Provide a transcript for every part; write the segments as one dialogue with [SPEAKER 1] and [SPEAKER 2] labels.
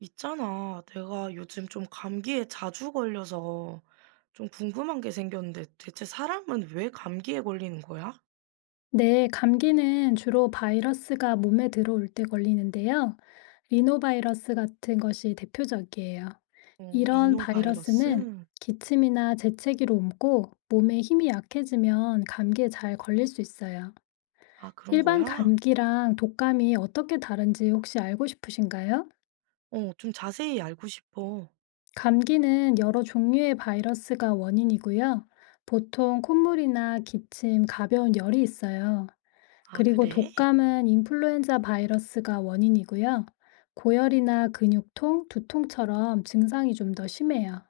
[SPEAKER 1] 있잖아, 내가 요즘 좀 감기에 자주 걸려서 좀 궁금한 게 생겼는데 대체 사람은 왜 감기에 걸리는 거야?
[SPEAKER 2] 네, 감기는 주로 바이러스가 몸에 들어올 때 걸리는데요. 리노바이러스 같은 것이 대표적이에요.
[SPEAKER 1] 어,
[SPEAKER 2] 이런 바이러스는
[SPEAKER 1] 리노바이러스?
[SPEAKER 2] 기침이나 재채기로 옮고 몸에 힘이 약해지면 감기에 잘 걸릴 수 있어요.
[SPEAKER 1] 아, 그런
[SPEAKER 2] 일반
[SPEAKER 1] 거야?
[SPEAKER 2] 감기랑 독감이 어떻게 다른지 혹시 알고 싶으신가요?
[SPEAKER 1] 어, 좀 자세히 알고 싶어.
[SPEAKER 2] 감기는 여러 종류의 바이러스가 원인이고요. 보통 콧물이나 기침, 가벼운 열이 있어요.
[SPEAKER 1] 아,
[SPEAKER 2] 그리고
[SPEAKER 1] 그래?
[SPEAKER 2] 독감은 인플루엔자 바이러스가 원인이고요. 고열이나 근육통, 두통처럼 증상이 좀 더 심해요.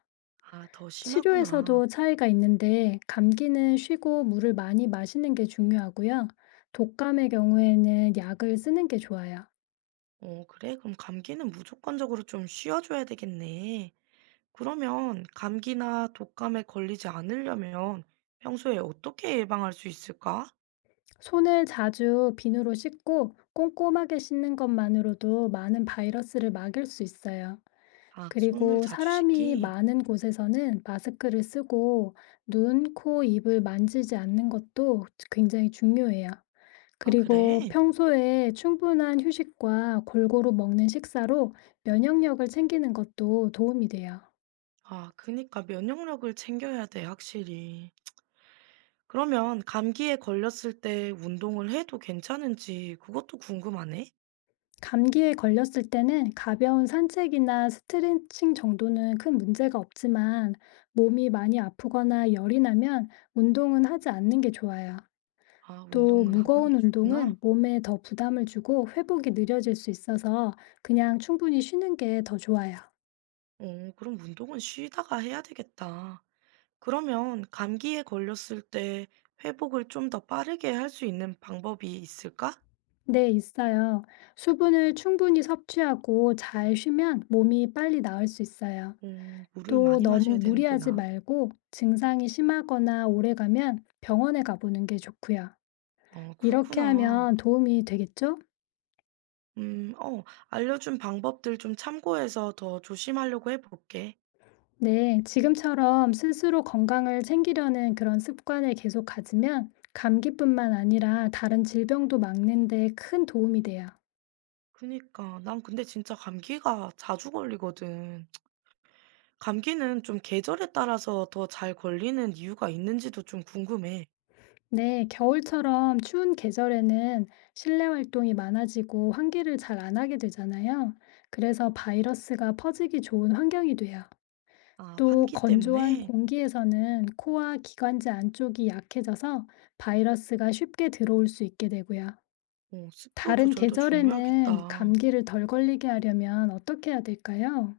[SPEAKER 1] 아, 더 심하구나.
[SPEAKER 2] 치료에서도 차이가 있는데 감기는 쉬고 물을 많이 마시는 게 중요하고요. 독감의 경우에는 약을 쓰는 게 좋아요.
[SPEAKER 1] 어, 그래? 그럼 감기는 무조건적으로 좀 쉬어줘야 되겠네. 그러면 감기나 독감에 걸리지 않으려면 평소에 어떻게 예방할 수 있을까?
[SPEAKER 2] 손을 자주 비누로 씻고 꼼꼼하게 씻는 것만으로도 많은 바이러스를 막을 수 있어요.
[SPEAKER 1] 아, 손을
[SPEAKER 2] 그리고
[SPEAKER 1] 자주
[SPEAKER 2] 사람이
[SPEAKER 1] 씻기.
[SPEAKER 2] 많은 곳에서는 마스크를 쓰고 눈, 코, 입을 만지지 않는 것도 굉장히 중요해요.
[SPEAKER 1] 아,
[SPEAKER 2] 그리고
[SPEAKER 1] 그래?
[SPEAKER 2] 평소에 충분한 휴식과 골고루 먹는 식사로 면역력을 챙기는 것도 도움이 돼요.
[SPEAKER 1] 아, 그니까 면역력을 챙겨야 돼, 확실히. 그러면 감기에 걸렸을 때 운동을 해도 괜찮은지 그것도 궁금하네.
[SPEAKER 2] 감기에 걸렸을 때는 가벼운 산책이나 스트레칭 정도는 큰 문제가 없지만 몸이 많이 아프거나 열이 나면 운동은 하지 않는 게 좋아요.
[SPEAKER 1] 아,
[SPEAKER 2] 또
[SPEAKER 1] 운동은 안 하는
[SPEAKER 2] 무거운
[SPEAKER 1] 게 좋구나.
[SPEAKER 2] 운동은 몸에 더 부담을 주고 회복이 느려질 수 있어서 그냥 충분히 쉬는 게 더 좋아요.
[SPEAKER 1] 어, 그럼 운동은 쉬다가 해야 되겠다. 그러면 감기에 걸렸을 때 회복을 좀 더 빠르게 할 수 있는 방법이 있을까?
[SPEAKER 2] 네, 있어요. 수분을 충분히 섭취하고 잘 쉬면 몸이 빨리 나을 수 있어요.
[SPEAKER 1] 음, 물을
[SPEAKER 2] 또
[SPEAKER 1] 많이 마셔야
[SPEAKER 2] 너무 무리하지
[SPEAKER 1] 되는구나.
[SPEAKER 2] 말고 증상이 심하거나 오래 가면 병원에 가보는 게 좋고요.
[SPEAKER 1] 어,
[SPEAKER 2] 이렇게
[SPEAKER 1] 그렇구나.
[SPEAKER 2] 하면 도움이 되겠죠?
[SPEAKER 1] 음 어 알려준 방법들 좀 참고해서 더 조심하려고 해 볼게.
[SPEAKER 2] 네, 지금처럼 스스로 건강을 챙기려는 그런 습관을 계속 가지면 감기뿐만 아니라 다른 질병도 막는 데 큰 도움이 돼요.
[SPEAKER 1] 그니까. 난 근데 진짜 감기가 자주 걸리거든. 감기는 좀 계절에 따라서 더 잘 걸리는 이유가 있는지도 좀 궁금해.
[SPEAKER 2] 네, 겨울처럼 추운 계절에는 실내 활동이 많아지고 환기를 잘 안 하게 되잖아요. 그래서 바이러스가 퍼지기 좋은 환경이 돼요.
[SPEAKER 1] 아,
[SPEAKER 2] 또
[SPEAKER 1] 환기
[SPEAKER 2] 건조한
[SPEAKER 1] 때문에?
[SPEAKER 2] 공기에서는 코와 기관지 안쪽이 약해져서 바이러스가 쉽게 들어올 수 있게 되고요.
[SPEAKER 1] 어, 습도
[SPEAKER 2] 다른
[SPEAKER 1] 조절도
[SPEAKER 2] 계절에는
[SPEAKER 1] 중요하겠다.
[SPEAKER 2] 감기를 덜 걸리게 하려면 어떻게 해야 될까요?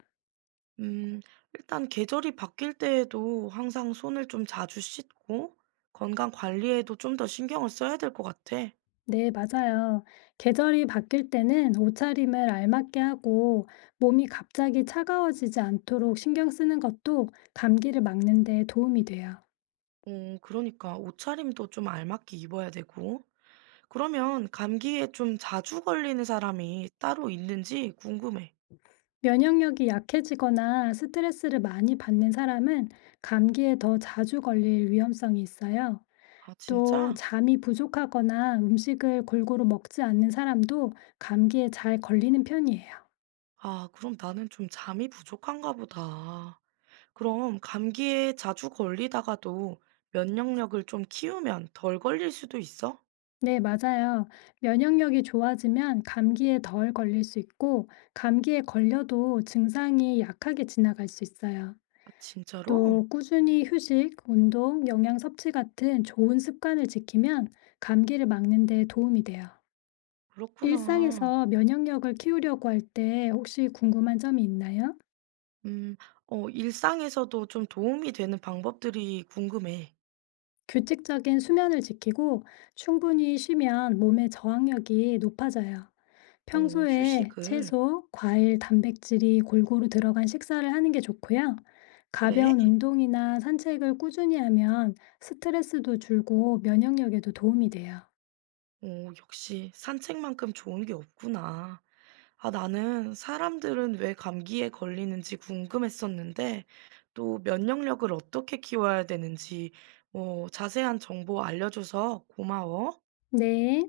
[SPEAKER 1] 음, 일단 계절이 바뀔 때에도 항상 손을 좀 자주 씻고 건강 관리에도 좀 더 신경을 써야 될 것 같아.
[SPEAKER 2] 네, 맞아요. 계절이 바뀔 때는 옷차림을 알맞게 하고 몸이 갑자기 차가워지지 않도록 신경 쓰는 것도 감기를 막는 데 도움이 돼요.
[SPEAKER 1] 어, 그러니까 옷차림도 좀 알맞게 입어야 되고. 그러면 감기에 좀 자주 걸리는 사람이 따로 있는지 궁금해.
[SPEAKER 2] 면역력이 약해지거나 스트레스를 많이 받는 사람은 감기에 더 자주 걸릴 위험성이 있어요.
[SPEAKER 1] 아,
[SPEAKER 2] 또
[SPEAKER 1] 진짜?
[SPEAKER 2] 잠이 부족하거나 음식을 골고루 먹지 않는 사람도 감기에 잘 걸리는 편이에요.
[SPEAKER 1] 아, 그럼 나는 좀 잠이 부족한가 보다. 그럼 감기에 자주 걸리다가도 면역력을 좀 키우면 덜 걸릴 수도 있어?
[SPEAKER 2] 네, 맞아요. 면역력이 좋아지면 감기에 덜 걸릴 수 있고, 감기에 걸려도 증상이 약하게 지나갈 수 있어요.
[SPEAKER 1] 아, 진짜로?
[SPEAKER 2] 또 꾸준히 휴식, 운동, 영양 섭취 같은 좋은 습관을 지키면 감기를 막는 데 도움이 돼요.
[SPEAKER 1] 그렇구나.
[SPEAKER 2] 일상에서 면역력을 키우려고 할 때 혹시 궁금한 점이 있나요?
[SPEAKER 1] 음, 어, 일상에서도 좀 도움이 되는 방법들이 궁금해.
[SPEAKER 2] 규칙적인 수면을 지키고 충분히 쉬면 몸의 저항력이 높아져요.
[SPEAKER 1] 어,
[SPEAKER 2] 평소에
[SPEAKER 1] 휴식을.
[SPEAKER 2] 채소, 과일, 단백질이 골고루 들어간 식사를 하는 게 좋고요.
[SPEAKER 1] 그래?
[SPEAKER 2] 가벼운 운동이나 산책을 꾸준히 하면 스트레스도 줄고 면역력에도 도움이 돼요.
[SPEAKER 1] 어, 역시 산책만큼 좋은 게 없구나. 아, 나는 사람들은 왜 감기에 걸리는지 궁금했었는데, 또 면역력을 어떻게 키워야 되는지, 뭐, 자세한 정보 알려줘서 고마워.
[SPEAKER 2] 네.